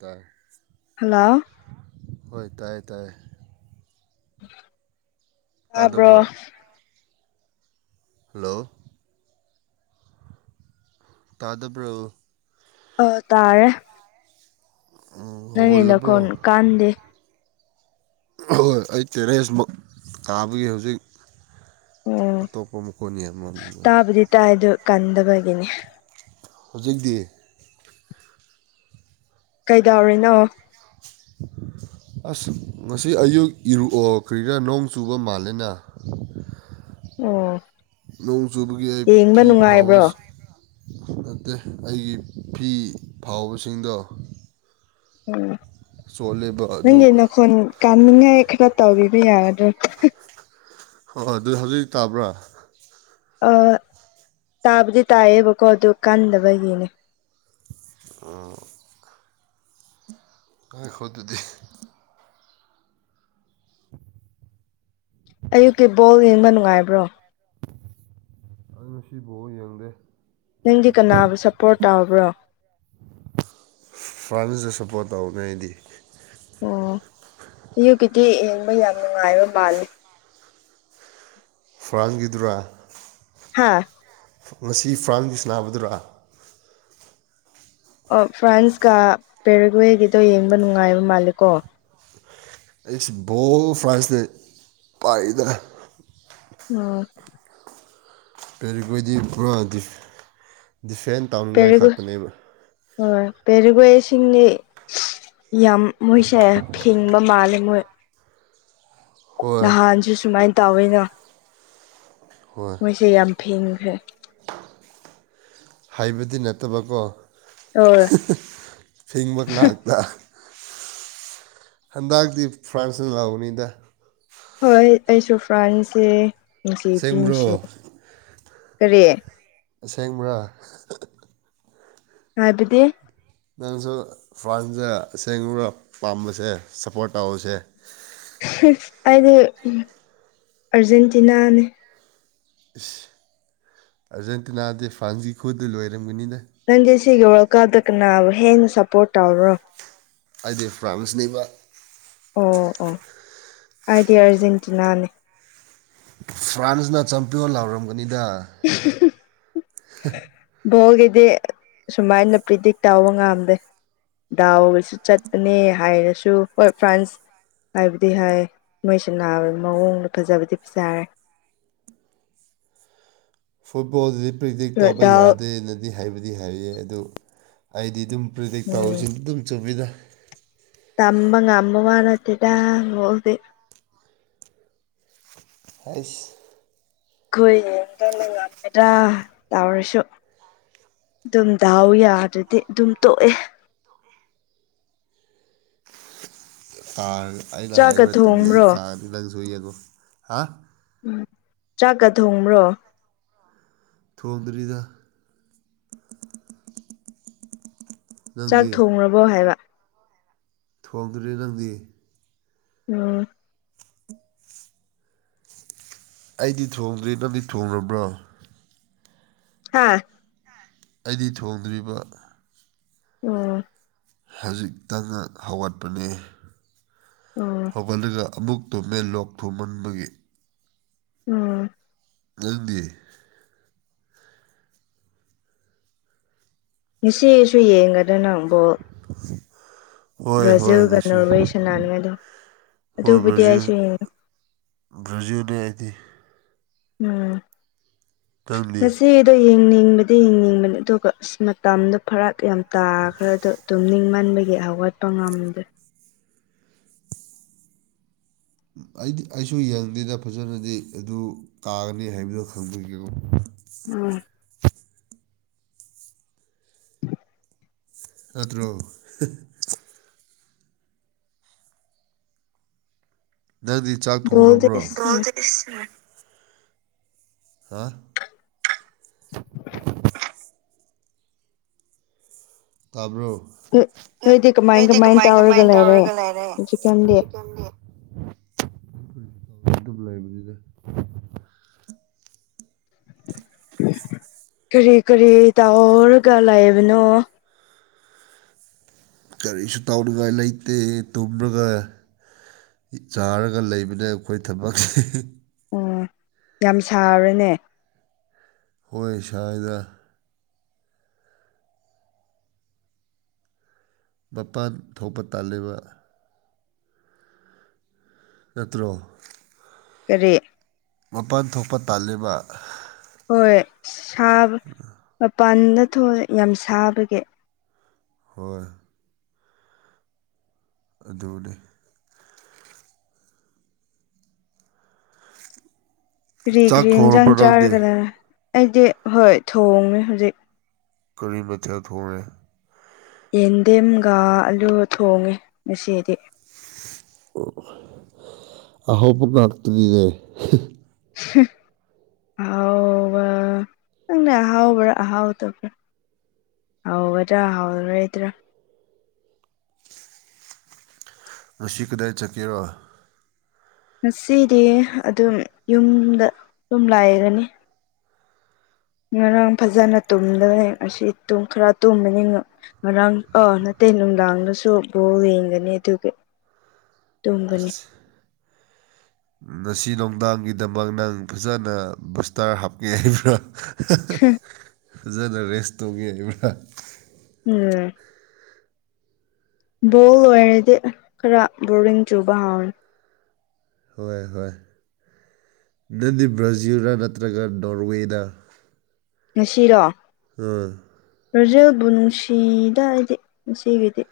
ꯇꯔ ꯍꯜꯂꯣ ꯍꯣꯏ ꯇꯥꯏꯌꯦ ꯇꯥꯏꯌꯦ ꯌꯥꯥꯕ꯭ꯔꯣ ꯇꯥꯗꯕ꯭ꯔꯣ ꯍꯜꯂꯣ ꯇꯥꯗ ꯄ꯭ꯔꯣ ꯇꯥꯔꯦ ꯎꯝ ꯅꯪꯒꯤ ꯍꯒꯜꯂꯦ ꯄꯨ꯭ꯔꯣ ꯅꯈꯣꯟ ꯀꯥꯟꯗꯦ ꯍꯣꯏ ꯑꯩ ꯇꯦꯔꯁ ꯇꯥꯕꯒꯤ ꯍꯧꯖꯤꯛ ꯑꯣ ꯑꯇꯣꯄꯃꯀꯅꯤꯦꯝ ꯑꯃ ꯇꯥꯏꯗꯨ ꯀꯟꯗꯕꯒꯤꯅꯤ ꯍꯧꯖꯤꯛꯇꯤ ꯀꯩꯗꯧꯔꯤꯅꯣ ꯑꯁ ꯉꯁꯤ ꯑꯌꯨꯛ ꯏꯔꯨꯑꯣꯈ꯭ꯔꯤꯔꯥ ꯅꯣꯡ ꯆꯨꯕ ꯃꯥꯜꯂꯦꯅ ꯎꯝ ꯅꯣꯡ ꯆꯨꯕꯒꯤ ꯑꯩ ꯐꯤ ꯐꯥꯎꯋꯁ ꯅꯠꯇꯦ ꯑꯩꯒꯤ ꯐꯤ ꯐꯥꯎꯕꯁꯤꯡꯗꯣ ꯎꯝ ꯆꯣꯠꯂꯦꯕ ꯑꯗꯨ ꯅꯪꯒꯤ ꯅꯈꯣꯟꯜ ꯀꯥꯅꯤꯡꯉꯥꯏ ꯈꯔ ꯇꯧꯕꯤꯕ ꯌꯥꯒꯗ꯭ꯔꯥ ꯍꯣꯏꯣꯏ ꯑꯗꯨ ꯍꯧꯖꯤꯛ ꯇꯥꯕ꯭ꯔꯥ ꯇꯥꯕꯨꯗꯤ ꯇꯥꯏꯌꯦꯕꯀꯣ ꯑꯗꯨ ꯀꯥꯟꯗꯕꯒꯤꯅꯦ ꯑ ꯑꯩꯈꯣ ꯑꯗꯨꯗꯤ ꯑꯌꯨꯛꯀꯤ ꯕꯣꯜ ꯌꯦꯡꯕ ꯅꯨꯡꯉꯥꯏꯕ꯭ꯔꯣ ꯑꯗꯨꯅ ꯁꯤꯕꯨꯥꯎ ꯌꯦꯡꯗꯦ ꯅꯪꯗꯤ ꯀꯅꯥꯕꯨ ꯁꯞꯄꯣꯔꯠ ꯇꯥꯕ꯭ꯔꯣ ꯐ꯭ꯔꯥꯟꯁꯇ ꯁꯞꯄꯣꯔꯠ ꯇꯧꯉꯥꯏꯗꯤ ꯑꯣ ꯑꯌꯨꯛꯀꯤꯗꯤꯤ ꯌꯦꯡꯕ ꯌꯥꯝ ꯅꯨꯡꯉꯥꯏꯕ ꯃꯥꯜꯂꯤ ꯐꯣꯔꯥꯟꯒꯤꯗꯨꯔꯥ ꯍꯥꯥ ꯉꯁꯤ ꯐꯥꯝꯒꯤꯁ ꯅꯥꯕꯗꯨꯔꯥ ꯑꯣ ꯐ꯭ꯔꯥꯟꯁꯀ ꯄꯦꯔꯒꯋꯦꯒꯤꯗꯣ ꯌꯦꯡꯕ ꯅꯨꯡꯉꯥꯏꯕ ꯃꯥꯜꯂꯦꯀꯣ ꯑꯩꯁꯤ ꯕꯣꯜ ꯐ꯭ꯔꯥꯟꯁꯇ ꯄꯥꯏꯗꯅ ꯎꯝ ꯀꯔꯤꯈꯣꯏꯗꯤ ꯄꯨꯔꯥ ꯗꯤꯐ꯭ꯔꯦꯟ ꯇꯧꯅꯤꯡꯉꯥꯏ ꯄꯦꯔꯒ ꯈꯥꯛꯇꯅꯦꯕ ꯍꯣꯏ ꯄꯦꯔꯤꯒ ꯏꯁꯤꯡꯅꯤ ꯌꯥꯝ ꯃꯣꯏꯁꯦ ꯐꯤꯡꯕ ꯃꯥꯜꯂꯦ ꯃꯣꯏ ꯍꯣꯏ ꯅꯍꯥꯟꯁꯨ ꯁꯨꯃꯥꯏꯅ ꯇꯧꯋꯤꯅ ꯍꯣꯏ ꯃꯣꯏꯁꯦ ꯌꯥꯝ ꯐꯤꯡꯈ꯭ꯔꯦ ꯍꯥꯏꯕꯗꯤ ꯅꯠꯇꯕꯀꯣ ꯑꯣ ꯐꯤꯡꯕ ꯉꯥꯛꯇ ꯍꯟꯗꯛꯇꯤ ꯐ꯭ꯔꯥꯟꯁꯅ ꯂꯧꯅꯤꯗ ꯍꯣꯏ ꯑꯩꯁꯨ ꯐ꯭ꯔꯥꯟꯁꯦ ꯅꯨꯡꯁꯤꯕꯤ ꯑꯁꯦꯡꯕ꯭ꯔꯣ ꯅꯨꯡꯁꯤ ꯀꯔꯤ ꯑꯁꯦꯡꯕ꯭ꯔꯥ ꯍꯥꯏꯕꯗꯤ ꯅꯪꯁꯨ ꯐ꯭ꯔꯥꯟꯁꯗ ꯑꯁꯦꯡꯕꯥꯔ ꯄꯥꯝꯕꯁꯦ ꯁꯞꯄꯣꯔꯠ ꯇꯧꯕꯁꯦ ꯑꯩꯗꯤ ꯑꯔꯖꯦꯟꯇꯤꯅꯥꯅꯦ ꯏꯁ ꯑꯥꯔꯖꯦꯟꯇꯤꯅꯥꯗꯤ ꯐ꯭ꯔꯥꯟꯁꯒꯤ ꯈꯨꯗ ꯂꯣꯏꯔꯝꯒꯅꯤꯅꯦ ꯅꯪꯁꯦ ꯁꯤꯒꯤ ꯋꯥꯔꯜ ꯀꯥꯞꯇ ꯀꯅꯥꯕꯨ ꯍꯦꯟꯅ ꯁꯞꯄꯣꯔꯠ ꯇꯧꯕꯔꯣ ꯑꯩꯗꯤ ꯐ꯭ꯔꯥꯁꯟꯅꯤꯕ ꯑꯣ ꯑꯣ ꯑꯩꯗꯤ ꯑꯔꯖꯦꯟꯇꯤꯅꯥꯅꯦ ꯐ꯭ꯔꯥꯟꯁꯅ ꯆꯝꯄꯤꯌꯣꯟ ꯂꯥꯎꯔꯝꯒꯅꯤꯗ [inaudible] ꯍ ꯚꯣꯜꯒꯤꯗꯤ ꯁꯨꯃꯥꯏꯅ ꯄ꯭ꯔꯤꯗꯤꯛ ꯇꯧꯕ ꯉꯝꯗꯦ ꯗꯥꯎꯒꯁꯨ ꯆꯠꯄꯅꯦ ꯍꯥꯏꯔꯁꯨ ꯍꯣꯏ ꯐ꯭ꯔꯥꯟꯁ ꯍꯥꯏꯕꯗꯤ ꯍꯥꯏ ꯅꯣꯏ ꯁꯥꯟꯅꯥꯕ ꯃꯑꯣꯡꯗꯣ ꯐꯖꯕꯗꯤ ꯐꯖꯥꯔꯦ ꯐꯨꯠꯕꯣꯜꯗꯨꯗꯤ ꯄ꯭ꯔꯦꯛꯇꯤꯛ ꯑꯗꯨꯒ ꯇꯧꯕ ꯗꯥꯎ ꯌꯥꯗꯦꯅꯗꯤ ꯍꯥꯏꯕꯗꯤ ꯍꯥꯏꯌꯦ ꯑꯗꯨ ꯑꯩꯗꯤ ꯑꯗꯨꯝ ꯄ꯭ꯔꯤꯗꯤꯛ ꯇꯥꯎꯕꯁꯨ ꯎꯝ ꯑꯗꯨꯝ ꯆꯨꯝꯕꯤꯗ ꯇꯝꯕ ꯉꯥꯝꯕ ꯋꯥ ꯅꯠꯇꯦꯗ ꯕꯣꯜꯗꯤ ꯑꯁ ꯑꯩꯈꯣꯏ ꯌꯦꯡꯗꯅ ꯉꯝꯃꯦꯗ꯭ꯔꯥ ꯇꯧꯔꯁꯨ ꯑꯗꯨꯝ ꯗꯥꯎ ꯌꯥꯗ꯭ꯔꯗꯤ ꯑꯗꯨꯝ ꯇꯣꯛꯑꯦ ꯥ ꯑꯩꯅ ꯆꯥꯛꯀ ꯍꯥꯏꯔꯤꯕ ꯇꯤꯟ ꯊꯣꯡꯕ꯭ꯔꯣ ꯀꯥꯗꯤ ꯅꯪ ꯁꯨꯏ ꯌꯦꯡꯉꯣ ꯍꯥ ꯎꯝ ꯆꯥꯛꯀ ꯊꯣꯡꯕ꯭ꯔꯣ ꯊꯣꯡꯝꯗ꯭ꯔꯤꯗ ꯆꯥꯛ ꯅꯪꯗꯤ ꯊꯣꯡꯡꯂꯔꯕꯣ ꯍꯥꯏꯕ ꯊꯣꯡꯗꯔꯤ ꯅꯪꯗꯤ ꯎꯝ ꯑꯩꯗꯤ ꯊꯣꯡꯗ꯭ꯔꯤ ꯅꯪꯗꯤ ꯊꯣꯡꯑꯕ꯭ꯔꯣ ꯍꯥꯥ ꯑꯩꯗꯤ ꯊꯣꯡꯗ꯭ꯔꯤꯕ ꯎꯝ ꯍꯧꯖꯤꯛꯇ ꯍꯧꯒꯠꯄꯅꯦ ꯎꯝ ꯍꯧꯒꯠꯂꯒ ꯑꯃꯨꯛ ꯇꯨꯝꯃꯦ ꯂꯣꯛ ꯊꯨꯝꯃꯟꯕꯒꯤ ꯎꯝ ꯅꯪꯗꯤ ꯉꯁꯤꯁꯨ ꯌꯦꯡꯒꯗ ꯅꯪ ꯕꯣꯜ [inaudible] ꯍꯣꯏ ꯍꯣꯏ ꯕ꯭ꯔꯥꯖꯤꯜꯒ ꯉꯁꯤ ꯅꯣꯔꯋꯦ ꯁꯥꯟꯅꯅꯤꯡꯉꯥꯏꯗꯣ ꯍꯣꯏ ꯑꯗꯨꯕꯨꯗꯤ ꯑꯩꯁꯨ ꯌꯦꯡꯉꯦ ꯭ꯕꯔꯖꯤꯅꯤ ꯑꯩꯗꯤ ꯎꯝ ꯅꯪꯗꯤ ꯉꯁꯤꯗꯣ ꯌꯦꯡꯅꯤꯡꯕꯗꯤ ꯌꯦꯡꯅꯤꯡꯕꯅꯤ ꯑꯗꯨꯒ ꯑꯁ ꯃꯇꯝꯗꯣ ꯐꯔꯛ ꯌꯥꯝ ꯇꯥꯈ꯭ꯔꯗꯣ ꯇꯨꯝꯅꯤꯡꯃꯟꯕꯒꯤ ꯍꯧꯒꯠꯄ ꯉꯝꯗ꯭ꯔꯦ ꯑꯩꯗꯤ ꯑꯩꯁꯨ ꯌꯦꯡꯗꯦꯗ ꯐꯖꯅꯗꯤ ꯑꯗꯨ ꯇꯥꯒꯅꯤ ꯍꯥꯏꯕꯗꯨ ꯈꯪꯕꯤꯒꯣ ꯎꯝ ꯇꯗ꯭ꯔꯣ ꯅꯪꯗꯤ ꯆꯥꯛ ꯕꯣꯜꯗꯤ ꯊꯣꯡꯔꯕ꯭ꯔꯣ ꯏꯁ ꯅꯣꯏ ꯍꯥꯥ ꯭ꯇꯕꯔꯣ ꯅꯣꯏꯗꯤ ꯀꯃꯥꯏ ꯀꯃꯥꯏ ꯇꯧꯔꯒ ꯂꯩꯔꯦ ꯍꯧꯖꯤꯛꯀꯥꯟꯗꯤ ꯍꯧꯖꯤꯛꯀꯟꯗꯤ ꯂꯩꯥꯏꯕꯔꯤꯗ ꯀꯔꯤ ꯀꯔꯤ ꯇꯧꯔꯒ ꯂꯥꯛꯏꯕꯅꯣ ꯀꯔꯤꯁꯨ ꯇꯥꯎꯅꯤꯡꯉꯥꯏ ꯂꯩꯇꯦ ꯇꯨꯝꯔꯒ ꯆꯥꯔꯒ ꯂꯩꯕꯅ ꯑꯩꯈꯣꯏ ꯊꯕꯛꯁꯦ ꯑꯣ ꯌꯥꯝ ꯁꯥꯕ꯭ꯔꯅꯦ ꯍꯣꯏ ꯁ꯭ꯋꯥꯏꯗ ꯃꯄꯥꯟ ꯊꯣꯛꯄ ꯇꯥꯜꯂꯤꯕ ꯅꯠꯇ꯭ꯔꯣ ꯀꯔꯤ ꯃꯄꯥꯟ ꯊꯣꯛꯄ ꯇꯥꯜꯂꯤꯕ ꯍꯣꯏ ꯁꯥꯕ ꯃꯄꯥꯟꯗ ꯊꯣꯛꯑ ꯌꯥꯝ ꯁꯥꯕꯒꯤ ꯍꯣꯏ ꯑꯗꯨꯅꯦ [inaudible] ꯀꯔꯤ ꯆꯥꯛ ꯀꯔꯤ ꯏꯟꯁꯥꯡ ꯊꯣꯡꯔꯕꯣ ꯅꯪꯗꯤ ꯆꯥꯔꯒꯅ ꯑꯩꯗꯤ ꯍꯣꯏ ꯊꯣꯡꯉꯦ ꯍꯧꯖꯤꯛ ꯀꯔꯤ ꯃꯆꯥ ꯊꯣꯡꯉꯦ ꯌꯦꯟꯗꯦꯝꯒ ꯑꯂꯨ ꯊꯣꯡꯉꯦ ꯉꯁꯤꯗꯤ [unintelligible] ꯑꯍꯥꯎꯕ ꯉꯛꯇꯅꯤꯅꯦ ꯑꯥꯎ ꯅꯪꯅ ꯑꯍꯥꯎꯕ꯭ꯔꯥ ꯑꯍꯥꯎꯗꯕ꯭ꯔꯥ ꯍꯥꯎꯒꯗ꯭ꯔꯥ ꯍꯥꯎꯔꯣꯏꯗ꯭ꯔꯥ ꯃꯁꯤ ꯀꯗꯥꯏ ꯆꯠꯀꯦꯔꯣ ꯉꯁꯤꯗꯤ ꯑꯗꯨꯝ ꯌꯨꯝꯗ ꯑꯗꯨꯝ ꯂꯥꯏꯔꯅꯤ ꯉꯔꯥꯡ ꯐꯖꯅ ꯇꯨꯝꯗꯕꯅꯤ ꯑꯁꯤ ꯈꯔ ꯇꯨꯝꯕꯅꯤ ꯉꯔꯥꯡ ꯑꯥ ꯅꯠꯇꯦ ꯅꯨꯡꯗꯥꯡꯗꯁꯨ ꯕꯣꯜ ꯌꯦꯡꯒꯅꯤ ꯑꯗꯨꯒꯤ ꯇꯨꯝꯒꯅꯤ ꯑꯁ [inaudible] ꯉꯁꯤ ꯅꯣꯛꯗꯥꯡꯒꯤꯗꯃꯛ ꯅꯪ ꯐꯖꯅ ꯕꯨꯁꯇꯔ ꯍꯥꯞꯀꯦ ꯍꯥꯏꯕ꯭ꯔꯥ [unintelligible] ꯐꯖꯅ ꯔꯦꯁ ꯇꯧꯒꯦ ꯍꯥꯏꯕ꯭ꯔꯥ ꯎꯝ ꯕꯣꯜ ꯑꯣꯏꯔꯗꯤ ꯈꯔ ꯕꯣꯔꯤꯡ ꯆꯨꯕ ꯍꯥꯎꯔꯅꯤ ꯍꯣꯏ ꯍꯣꯏ ꯅꯪꯗꯤ ꯕ꯭ꯔꯖꯤꯜꯗ ꯅꯠꯇ꯭ꯔꯒ ꯅꯣꯔꯋꯦꯗ ꯉꯁꯤꯔꯣ ꯎꯝ ꯕ꯭ꯔꯖꯦꯜꯕꯨ ꯅꯨꯡꯁꯤꯗꯥ ꯑꯩꯗꯤ ꯉꯁꯤꯒꯤꯗꯤ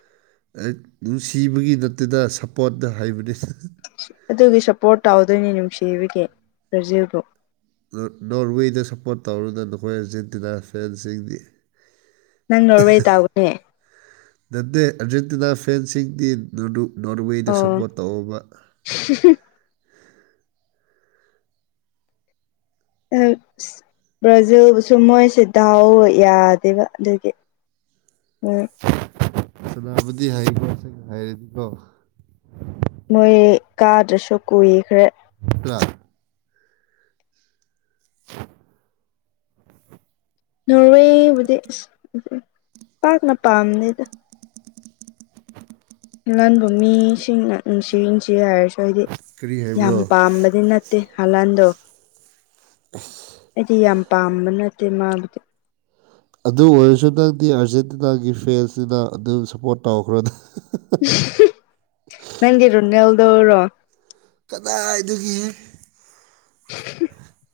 ꯑꯩ ꯅꯨꯡꯁꯤꯕꯒꯤ ꯅꯠꯇꯗꯦꯗꯥ ꯁꯞꯄꯣꯔꯠꯅ ꯍꯥꯏꯕꯅꯤ ꯑꯗꯨꯒꯤ ꯁꯞꯄꯣꯔꯠ ꯇꯧꯗꯣꯏꯅꯤ ꯅꯨꯡꯁꯤꯕꯒꯤ ꯄ꯭ꯔꯖꯤꯕꯨ ꯅꯣꯔꯋꯦꯗ ꯁꯞꯄꯣꯔꯠ ꯇꯧꯔꯅ ꯅꯈꯣꯏ ꯑꯥꯔꯖꯦꯟꯇꯤꯅꯥ ꯐꯦꯟꯁꯤꯡꯗꯤ ꯅꯪ ꯅꯣꯔꯋꯦ ꯇꯥꯎꯕꯅꯤ ꯅꯠꯇꯦ ꯑꯔꯖꯦꯟꯇꯤꯅꯥ ꯐꯦꯟꯁꯤꯡꯗꯤ ꯅꯣꯔꯋꯦꯗ ꯑꯣ ꯁꯞꯄꯣꯔꯠ ꯇꯧꯕ [unintelligible] ꯕ꯭ꯔꯥꯖꯤꯜꯁꯨ ꯃꯣꯏꯁꯤ ꯗꯥꯎ ꯌꯥꯗꯦꯕ ꯑꯗꯨꯗꯤ ꯎꯝ ꯁꯗꯥꯕꯗꯤ ꯍꯥꯏꯕꯣꯁ ꯍꯥꯏꯔꯦꯗꯤꯀꯣ ꯃꯣꯏ ꯀꯥꯗꯁꯨ ꯀꯨꯏꯈ꯭ꯔꯦ [unintelligible] [inaudible] ꯅꯣꯔꯋꯦꯕꯨꯗꯤ ꯑꯁ ꯄꯥꯛꯅ ꯄꯥꯝꯅꯦꯗ [inaudible] ꯍꯕ ꯃꯤꯁꯤꯡꯅ ꯅꯨꯡꯁꯤ ꯅꯨꯡꯁꯤ ꯍꯥꯏꯔꯁꯨ ꯍꯥꯏꯗꯤ ꯀꯔꯤ ꯌꯥꯝ ꯍꯥꯏꯕ꯭ꯔꯣ ꯄꯥꯝꯕꯗꯤ ꯅꯠꯇꯦ ꯇꯦ ꯍꯂꯥꯜꯗꯣ [inaudible] ꯑꯩꯗꯤ ꯌꯥꯝ ꯄꯥꯝꯕ ꯅꯠꯇꯦ ꯃꯥꯕꯨꯗꯤ ꯑꯗꯨ ꯑꯣꯏꯔꯁꯨ ꯅꯪꯗꯤ ꯑꯥꯔꯖꯦꯟꯇꯤꯅꯥꯒꯤ ꯐꯦꯟꯁꯁꯤꯅ ꯑꯗꯨꯝ ꯁꯞꯄꯣꯔꯠ ꯇꯧꯈ꯭ꯔꯣꯅꯦ ꯅꯗꯤ ꯔꯣꯅꯦꯜꯗꯧꯔꯣ ꯀꯗꯥꯏꯗꯨꯒꯤ [inaudible]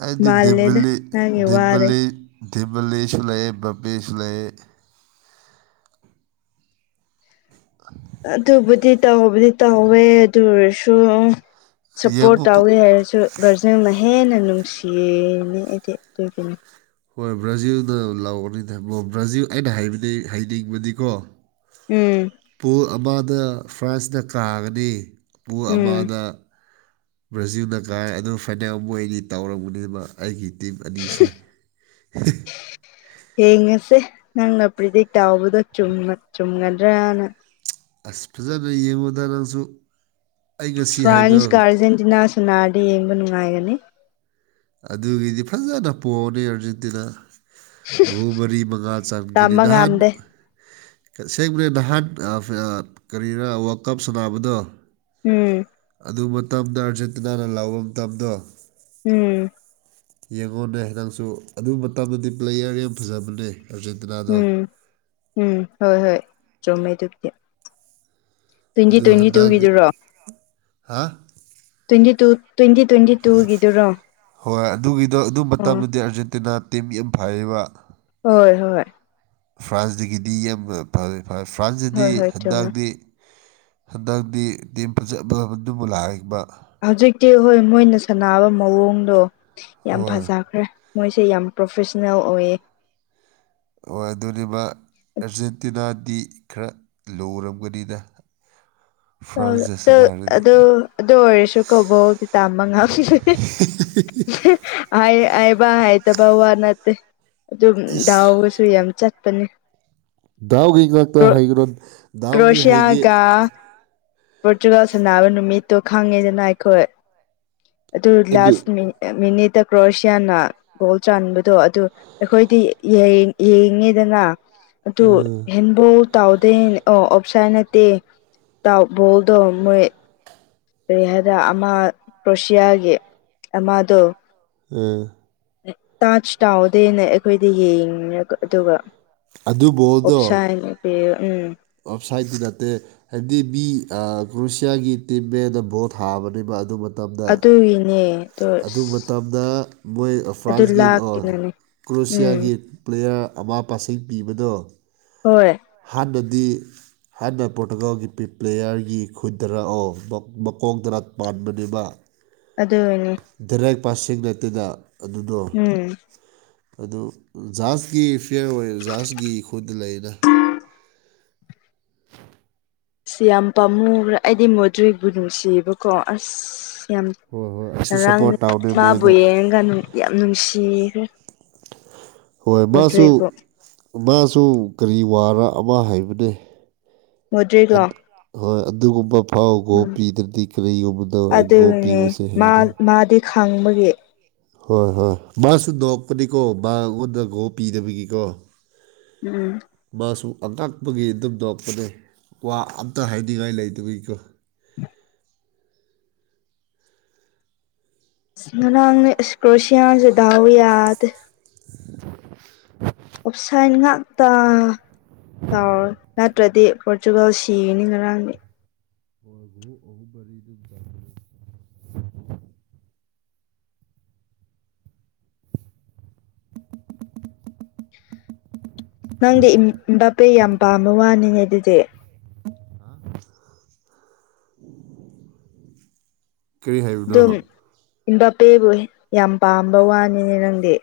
ꯍꯥꯏꯗꯤ ꯃꯥꯜꯂꯦꯗ ꯗꯦꯕꯜꯂꯤ ꯅꯪꯒꯤ ꯋꯥꯗꯩ ꯗꯦꯞꯕꯜꯂꯤ ꯗꯤꯕꯂꯦꯁ ꯂꯩ ꯕꯄꯦꯁ ꯂꯩ ꯑꯗꯨꯕꯨꯗꯤ ꯇꯧꯕꯨꯗꯤ ꯇꯧꯋꯦ ꯑꯗꯨ ꯑꯣꯏꯔꯁꯨ ꯁꯞꯄꯣꯔꯠ ꯌꯦꯡꯉꯨ ꯇꯧꯋꯦ ꯍꯥꯏꯔꯁꯨ ꯕ꯭ꯔꯥꯖꯤꯜꯅ ꯍꯦꯟꯅ ꯅꯨꯡꯁꯤꯅꯦ ꯑꯩꯗꯤ ꯑꯗꯨꯒꯤꯅꯤ ꯍꯣꯏ ꯕ꯭ꯔꯥꯖꯤꯜꯅ ꯂꯥꯎꯒꯅꯤꯗꯕꯣ ꯕ꯭ꯔꯥꯖꯤꯜ ꯑꯩꯅꯕ ꯍꯥꯏꯕꯗꯤ ꯍꯥꯏꯅꯤꯡꯕꯗꯤꯀꯣ ꯎꯝ ꯄꯨꯡ ꯑꯃꯗ ꯐ꯭ꯔꯥꯟꯁꯅ ꯀꯥꯒꯅꯤ ꯄꯨꯡ ꯎꯝ ꯑꯃꯗ ꯕ꯭ꯔꯥꯖꯤꯜꯅ ꯀꯥꯏ ꯑꯗꯨ ꯐꯥꯅꯤꯌꯝ ꯃꯣꯏꯒꯤ ꯇꯧꯔꯝꯒꯅꯦꯕ ꯑꯩꯒꯤ ꯇꯤꯝ ꯑꯅꯤꯁꯦ ꯌꯦꯡꯉꯁꯦ ꯅꯪꯅ ꯄ꯭ꯔꯤꯗꯤꯛ ꯇꯥꯎꯕꯗꯣ ꯆꯨꯝꯒꯗ꯭ꯔꯅ ꯑꯁ ꯐꯖꯅ ꯌꯦꯡꯉꯨꯗ ꯅꯪꯁꯨ ꯑꯩ ꯉꯁꯤ ꯐ꯭ꯔꯥꯟꯁꯀ ꯍꯥꯏꯕꯗꯣ ꯑꯥꯔꯖꯦꯟꯇꯤꯅꯥ ꯁꯣꯅꯥꯔꯗ ꯌꯦꯡꯕ ꯅꯨꯡꯉꯥꯏꯒꯅꯤ ꯑꯗꯨꯒꯤꯗꯤ ꯐꯖꯅ ꯄꯣꯛꯑꯅꯤ ꯑꯥꯔꯖꯦꯟꯇꯤꯅꯥ ꯒꯣꯕꯔꯤ ꯃꯉꯥ ꯆꯥꯟꯒꯅꯤ ꯇꯝꯕ ꯅꯍꯥꯟ ꯉꯝꯗꯦ ꯁꯦꯡꯕꯅꯦ ꯅꯍꯥꯟ ꯀꯔꯤꯅ ꯋꯥꯔꯜ ꯀꯞ ꯁꯥꯟꯅꯕꯗꯣ ꯎꯝ ꯑꯗꯨ ꯃꯇꯝꯗ ꯑꯔꯆꯠꯇꯅꯥꯅ ꯂꯥꯛꯕ ꯃꯇꯝꯗꯣ ꯎꯝ ꯌꯦꯡꯉꯣꯅꯦ ꯅꯪꯁꯨ ꯑꯗꯨ ꯃꯇꯝꯗꯗꯤ ꯄ꯭ꯂꯦꯌꯔ ꯌꯥꯝ ꯐꯖꯕꯅꯦ ꯑꯔꯖꯦꯟ ꯎꯝ ꯎꯝ ꯍꯣꯏ ꯍꯣꯏ ꯆꯣꯡꯃꯦ ꯑꯗꯨꯕꯨꯗꯤ ꯇ꯭ꯋꯦꯟꯇꯤ ꯑꯗꯨ ꯍꯟꯗꯛꯇꯤ ꯇ꯭ꯋꯦꯟꯇꯤꯨꯒꯤꯗꯨꯔꯣ ꯍꯥ ꯇꯗꯤ ꯇꯨ ꯇ꯭ꯋꯦꯟꯇꯤ ꯇ꯭ꯋꯦꯟꯇꯤ ꯇꯨꯒꯤꯗꯨꯔꯣ ꯍꯣꯏ ꯑꯗꯨꯒꯤꯗꯣ ꯑꯗꯨ ꯑꯣ ꯃꯇꯝꯗꯨꯗꯤ ꯑꯥꯔꯖꯦꯟꯇꯤꯅꯥ ꯇꯤꯝ ꯌꯥꯝ ꯐꯩꯌꯦꯕ ꯍꯣꯏ ꯍꯣꯏ ꯐ꯭ꯔꯥꯟꯁꯇꯒꯤꯗꯤ ꯌꯥꯝꯕ ꯐꯦ ꯐꯦ ꯐ꯭ꯔꯥꯟꯁꯇꯗꯤ ꯍꯣꯏ ꯍꯣꯏ ꯆꯨꯝꯃꯦ ꯍꯟꯗꯛꯗꯤ ꯍꯟꯗꯛꯇꯤ ꯇꯤꯝ ꯐꯖ ꯐꯕꯗꯨꯕꯨ ꯂꯥꯛꯏꯕ ꯍꯧꯖꯤꯛꯇꯤ ꯍꯣꯏ ꯃꯣꯏꯅ ꯁꯥꯟꯅꯕ ꯃꯑꯣꯡꯗꯣ ꯌꯥꯝ ꯍꯣꯏ ꯐꯖꯈ꯭ꯔꯦ ꯃꯣꯏꯁꯦ ꯌꯥꯝ ꯄ꯭ꯔꯣꯐꯦꯁꯅꯦꯜ ꯑꯣꯏꯌꯦ ꯍꯣꯏ ꯑꯗꯨꯅꯦ ꯃꯥ ꯑꯔꯖꯦꯟꯇꯤꯅꯥꯗꯤ ꯈꯔ ꯂꯔꯝꯒꯅꯤꯅ ꯑ ꯑꯗꯨ ꯑꯗꯨꯗꯣ ꯑꯗꯨ ꯑꯣꯏꯔꯁꯨ ꯀꯕꯣꯗꯤ ꯇꯥꯃ ꯉꯁꯦ ꯍꯥꯏꯕ ꯍꯥꯏ ꯇꯎ ꯋꯥ ꯅꯠꯇ ꯑꯗꯨ ꯏꯁ ꯑꯣ ꯁꯨ ꯌꯥꯝ ꯆꯠꯄꯅꯦ ꯗꯥꯎꯒꯤ ꯉꯥꯛꯇ ꯍꯩꯒ ꯗꯥꯎꯒꯤ ꯍꯩꯒꯤ ꯄꯣꯔꯇꯨꯒꯥꯜ ꯁꯥꯟꯅꯕ ꯅꯨꯃꯤꯠꯇꯣ ꯈꯪꯉꯦꯗꯅ ꯑꯩꯈꯣꯏ ꯑꯗꯨ ꯂꯥꯁ ꯅꯨꯃꯤꯠ ꯃꯤꯅꯤꯗ ꯀ꯭ꯔꯣꯁꯌꯥꯅꯅꯥ ꯒꯣꯜ ꯆꯥꯟꯕꯗꯣ ꯑꯗꯨ ꯑꯩꯈꯣꯏꯗꯤ ꯌꯦꯡꯉꯤ ꯌꯦꯡꯉꯤꯗꯅ ꯑꯗꯨ ꯑꯥ ꯍꯦꯟꯕꯧ ꯇꯥꯎꯗꯦ ꯑꯣ ꯑꯣꯞꯁꯥꯏ ꯅꯠꯇꯦ ꯇꯥꯎꯕꯣꯗꯣ ꯃ ꯀꯔꯤ ꯍꯥꯏꯗ ꯑꯃ ꯀ꯭ꯔꯣꯁꯤꯌꯥꯒꯤ ꯑꯃꯗꯣ ꯑꯥ ꯇꯥꯁꯨ ꯇꯥꯎꯗꯦꯅ ꯑꯩꯈꯣꯏꯗ ꯌꯦꯡꯤ ꯑꯗꯨꯒ ꯑꯗꯨ ꯑꯣꯞꯁꯥ [unintelligible] ꯎꯝ ꯑꯣꯞꯁꯥꯏꯠꯗꯤ ꯅꯠꯇꯦ ꯍꯥꯏꯕꯗꯤ ꯃꯤ ꯑ ꯀ꯭ꯔꯣꯁꯤꯌꯥꯒꯤ ꯇꯤꯝ ꯃꯤꯗꯇ ꯕꯣꯜ ꯊꯥꯕꯅꯦꯕ ꯑꯗꯨ ꯃꯇꯝꯗ ꯑꯗꯨꯒꯤꯅꯦ ꯑꯗꯣ ꯑꯗꯨ ꯑꯁ ꯃꯇꯝꯗ ꯃꯣꯏ ꯑꯗꯨ ꯐ꯭ꯔꯥꯟꯁꯀꯤ ꯑꯣ ꯂꯥꯛꯀꯅꯅꯦ ꯎꯝ ꯀ꯭ꯔꯣꯁꯤꯌꯥꯒꯤ ꯄ꯭ꯂꯦꯌꯥꯔ ꯑꯃ ꯄꯥꯁꯤꯡ ꯄꯤꯕꯗꯣ ꯍꯣꯏ ꯍꯥꯟꯅꯗꯤ ꯍꯥꯟꯅ ꯄꯣꯔꯇꯨꯒꯥꯜꯒꯤ ꯄꯤ ꯄ꯭ꯂꯦꯌꯥꯔꯒꯤ ꯈꯨꯟꯗꯔꯑꯣ ꯃꯀꯣꯛꯗꯔ ꯄꯥꯟꯕꯅꯦꯕ ꯑꯗꯨ ꯑꯣꯏꯅꯦ ꯗꯤꯔꯦꯛ ꯄꯥꯁꯤꯡ ꯅꯠꯇꯅ ꯑꯗꯨꯗꯣ ꯎꯝ ꯑꯗꯨ ꯖꯍꯥꯖꯀꯤ ꯐꯥꯏꯔ ꯑꯣꯏ ꯖꯥꯁꯒꯤ ꯈꯨꯗꯇ ꯂꯩꯅ ꯁꯤ ꯌꯥꯝ ꯄꯥꯝꯃꯨꯒꯔꯦ ꯑꯩꯗꯤ ꯃꯣꯗ꯭ꯔꯤ ꯅꯨꯡꯁꯤꯑꯦꯕꯀꯣ ꯑꯁ ꯌꯥꯝ ꯍꯣꯏ ꯍꯣꯏ ꯑꯩꯁꯨ ꯉꯔꯥꯡ ꯁꯞꯄꯣꯔꯠ ꯇꯧꯅꯦ ꯃꯥꯕꯨ ꯃꯣꯏꯗ ꯌꯦꯡꯉꯒ ꯅꯨꯡ ꯌꯥꯝ ꯅꯨꯡꯁꯤꯈꯔ꯭ꯦ ꯍꯣꯏ ꯃꯥꯁꯨ ꯃꯥꯁꯨ ꯀꯔꯤ ꯋꯥꯔ ꯑꯃ ꯍꯥꯏꯕꯅꯦ ꯃꯣꯗ꯭ꯔꯤꯛꯂꯣ ꯑꯗ ꯍꯣꯏ ꯑꯗꯨꯒꯨꯝꯕ ꯑꯥꯎ ꯒꯣ ꯎꯝ ꯄꯤꯗ꯭ꯔꯗꯤ ꯀꯔꯤꯒꯨꯝꯕꯗꯣ ꯑꯩ ꯒꯣ ꯑꯗꯨꯅꯦ ꯄꯤꯕꯁꯦ ꯃꯥ ꯍꯥꯏꯗ ꯃꯥꯗꯤ ꯈꯪꯕꯒꯤ ꯍꯣꯏ ꯍꯣꯏ ꯃꯥꯁꯨ ꯅꯣꯛꯄꯅꯤꯀꯣ ꯃꯥꯉꯣꯟꯗ ꯒꯣ ꯄꯤꯗꯕꯒꯤꯀꯣ ꯎꯝ ꯃꯥꯁꯨ ꯑꯉꯛꯄꯒꯤ ꯑꯗꯨꯝ ꯅꯣꯛꯄꯅꯦ ꯋꯥ ꯑꯝꯇ ꯍꯥꯏꯅꯤꯡꯉꯥꯏ ꯂꯩꯇꯕꯒꯤꯀꯣ ꯏꯁ ꯉꯔꯥꯡꯅꯦ ꯏꯁ ꯀ꯭ꯔꯣꯁꯤꯌꯥꯁꯦ ꯗꯥꯎ ꯌꯥꯗꯦ [unintelligible] ꯑꯣꯞꯁꯥꯟ ꯉꯥꯛꯇ ꯇꯥꯎꯔꯦ ꯅꯠꯇ꯭ꯔꯗꯤ ꯄꯣꯔꯇꯨꯒꯜ ꯁꯤꯒꯅꯤ ꯉꯔꯥꯡꯗꯤ [unintelligible] ꯑꯍꯨꯝ ꯃꯔꯤꯗꯤ [unintelligible] ꯅꯪꯗꯤ ꯑꯦꯝ ꯑꯦꯝꯕꯥꯄꯦ ꯌꯥꯝ ꯄꯥꯝꯕ ꯋꯥꯅꯤꯅꯦ ꯑꯗꯨꯗꯤ ꯀꯔꯤ ꯍꯥꯏꯕꯅꯣ ꯑꯦꯝꯕꯥꯄꯦꯕꯨ ꯌꯥꯝ ꯄꯥꯝꯕ ꯋꯥꯅꯤꯅꯦ ꯅꯪꯗꯤ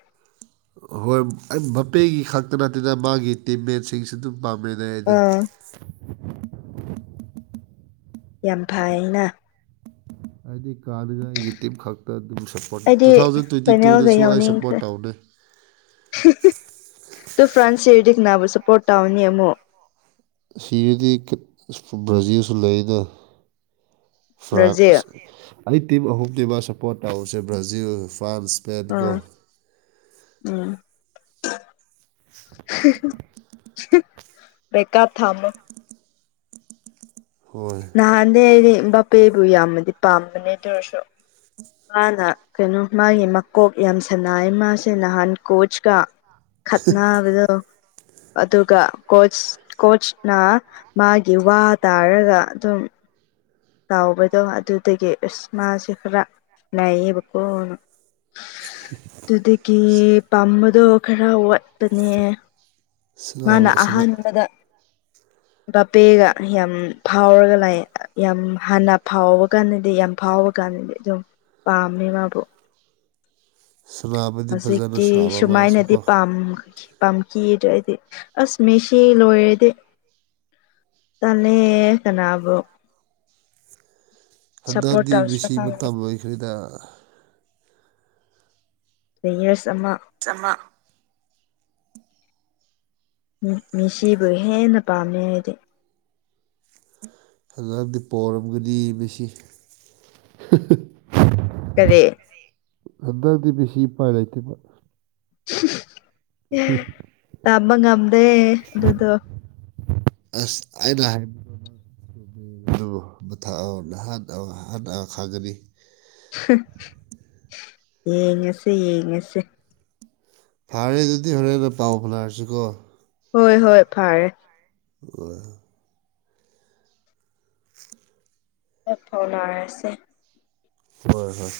ꯍꯣꯏ ꯑꯦꯝꯕꯥꯄꯦꯒꯤ ꯈꯛꯇ ꯅꯠꯇꯦꯗ ꯃꯥꯒꯤ ꯇꯤꯝ ꯃꯦꯠꯁꯤꯡꯁꯨ ꯑꯗꯨꯝ ꯄꯥꯝꯃꯦꯅꯦ ꯑꯩꯗꯤ ꯑꯥ ꯌꯥꯝ ꯐꯥꯏꯅ ꯍꯥꯏꯗꯤ ꯀꯥꯜꯂꯒ ꯇꯤꯝ ꯈꯛꯇ ꯑꯗꯨꯝ ꯁꯞ ꯑꯩꯗꯤ ꯇꯨꯊꯥꯎꯖꯟ ꯐꯥꯏꯅꯦꯜꯒ ꯇ꯭ꯋꯦꯟꯇꯤꯇꯨꯗꯁꯨ ꯑꯩ ꯁꯞꯄꯣꯔꯠ ꯇꯧꯕꯅꯦ ꯇꯨ ꯐ꯭ꯔꯥꯟꯁ ꯁꯤꯔꯗꯤ ꯀꯅꯥꯕꯨ ꯁꯄꯣꯔꯠ ꯇꯥꯎꯅꯤ ꯑꯃꯨꯛ ꯁꯤꯔꯗꯤ ꯕ꯭ꯔꯥꯖꯤꯜꯁꯨ ꯂꯩꯅ ꯕ꯭ꯔꯥꯖꯤꯜ ꯐ꯭ꯔꯥꯟꯁ ꯑꯩ ꯇꯤꯝ ꯑꯍꯨꯝꯅꯤꯕ ꯁꯞꯄꯣꯔꯠ ꯇꯧꯕꯁꯤ ꯕ꯭ꯔꯥꯖꯤꯜ ꯐ꯭ꯔꯥꯟꯁ ꯏꯁꯄꯦꯟ ꯀꯣ ꯑꯣ ꯎꯝ [unintelligible] ꯕꯦꯛꯑꯞ ꯊꯝꯃꯣ ꯍꯣꯏ ꯅꯍꯥꯟꯗꯩ ꯑꯩꯩꯗꯤ ꯕꯥꯄꯦꯕꯨ ꯌꯥꯝꯅꯗꯤ ꯄꯥꯝꯕꯅꯦ ꯑꯗꯨ ꯑꯣꯏꯔꯁꯨ ꯃꯥꯅ ꯀꯩꯅꯣ ꯃꯥꯒꯤ ꯃꯀꯣꯛ ꯌꯥꯝ ꯁꯥꯟꯅꯩ ꯃꯥꯁꯦ ꯅꯍꯥꯟ ꯀꯣꯆꯀ ꯈꯠꯅꯥꯕꯗꯣ ꯑꯗꯨꯒ ꯀꯣꯆ ꯀꯣꯆꯅ ꯃꯥꯒꯤ ꯋꯥ ꯇꯥꯔꯒ ꯑꯗꯨꯝ ꯇꯥꯎꯕꯗꯣ ꯑꯗꯨꯗꯒꯤ ꯏꯁ ꯃꯥꯥꯁꯦ ꯈꯔ ꯅꯩꯌꯦꯕꯀꯣꯅ [unintelligible] ꯑꯗꯨꯗꯒꯤ ꯄꯥꯝꯕꯗꯣ ꯈꯔ ꯋꯥꯠꯄꯅꯦ ꯃꯥꯅ ꯁꯥꯟꯅꯕ ꯑꯍꯥꯟꯕꯗ ꯕꯥꯄꯦꯒ ꯌꯥꯝ ꯐꯥꯎꯔꯒ ꯂꯥꯛꯑꯦ ꯌꯥꯝ ꯍꯥꯟꯅ ꯐꯥꯎꯕ ꯀꯥꯟꯗꯗꯤ ꯌꯥꯝ ꯐꯥꯎꯕ ꯀꯥꯟ ꯗꯤ ꯑꯗꯨꯝ ꯄꯥꯝꯃꯦ ꯃꯥꯕꯨ ꯁꯥꯟꯅꯕꯗꯤ ꯐꯖꯅ ꯍꯧꯖꯤꯛꯇꯤ ꯁꯥꯟꯅꯕ ꯁꯨꯃꯥꯏꯅꯗꯤ ꯃꯥꯁꯨꯀꯣ ꯄꯥꯝ ꯄꯥꯝꯈꯤꯗ꯭ꯔꯗꯤ ꯑꯁ ꯃꯦꯁꯤ ꯂꯣꯏꯔꯗꯤ ꯇꯜꯂꯦ ꯀꯅꯥꯕꯨ꯫ ꯁꯞꯄꯣꯔꯠ ꯍꯟꯗꯛꯗꯤ ꯇꯧꯁꯤꯔ ꯃꯦꯁꯤ ꯈꯪꯗꯦ ꯃꯇꯝ ꯂꯣꯏꯈꯔꯦꯗ꯫ ꯄ꯭ꯂ‌ꯦꯌꯔꯁ ꯑꯃ꯫ ꯆꯥꯃ꯫ ꯃꯦꯁꯤꯕꯨ ꯍꯦꯟꯅ ꯄꯥꯝꯃꯦ ꯑꯩꯗꯤ꯫ ꯐꯂꯝꯗꯤ ꯄꯣꯔꯝꯒꯅꯤ ꯃꯦꯁꯤ꯫ ꯀꯔꯤ꯫ ꯍꯟꯗꯛꯗꯤ ꯃꯦꯁꯤ ꯎꯄꯥꯏ ꯂꯩꯇꯦꯕ ꯇꯝꯕ ꯉꯝꯗꯦ ꯑꯗꯨꯗꯣ꯫ ꯑꯁ ꯑꯩꯅꯥ [unintelligible] [unintelligible] ꯈꯥꯡꯒꯅꯤ꯫ ꯌꯦꯡꯉꯁꯦ ꯌꯦꯡꯉꯁꯦ꯫ ꯐꯥꯔꯦ ꯑꯗꯨꯗꯤ ꯍꯣꯔꯦꯟꯅ ꯄꯥꯎ ꯐꯪ ꯅꯔꯁꯦꯀꯣ꯫ ꯍꯣꯏ ꯍꯣꯏ ꯐꯔꯦ꯫ ꯑꯣ꯫ [unintelligible] ꯍꯣꯏ ꯐꯥꯎꯅꯔꯁꯦ꯫ ꯍꯣꯏ ꯍꯣꯏ꯫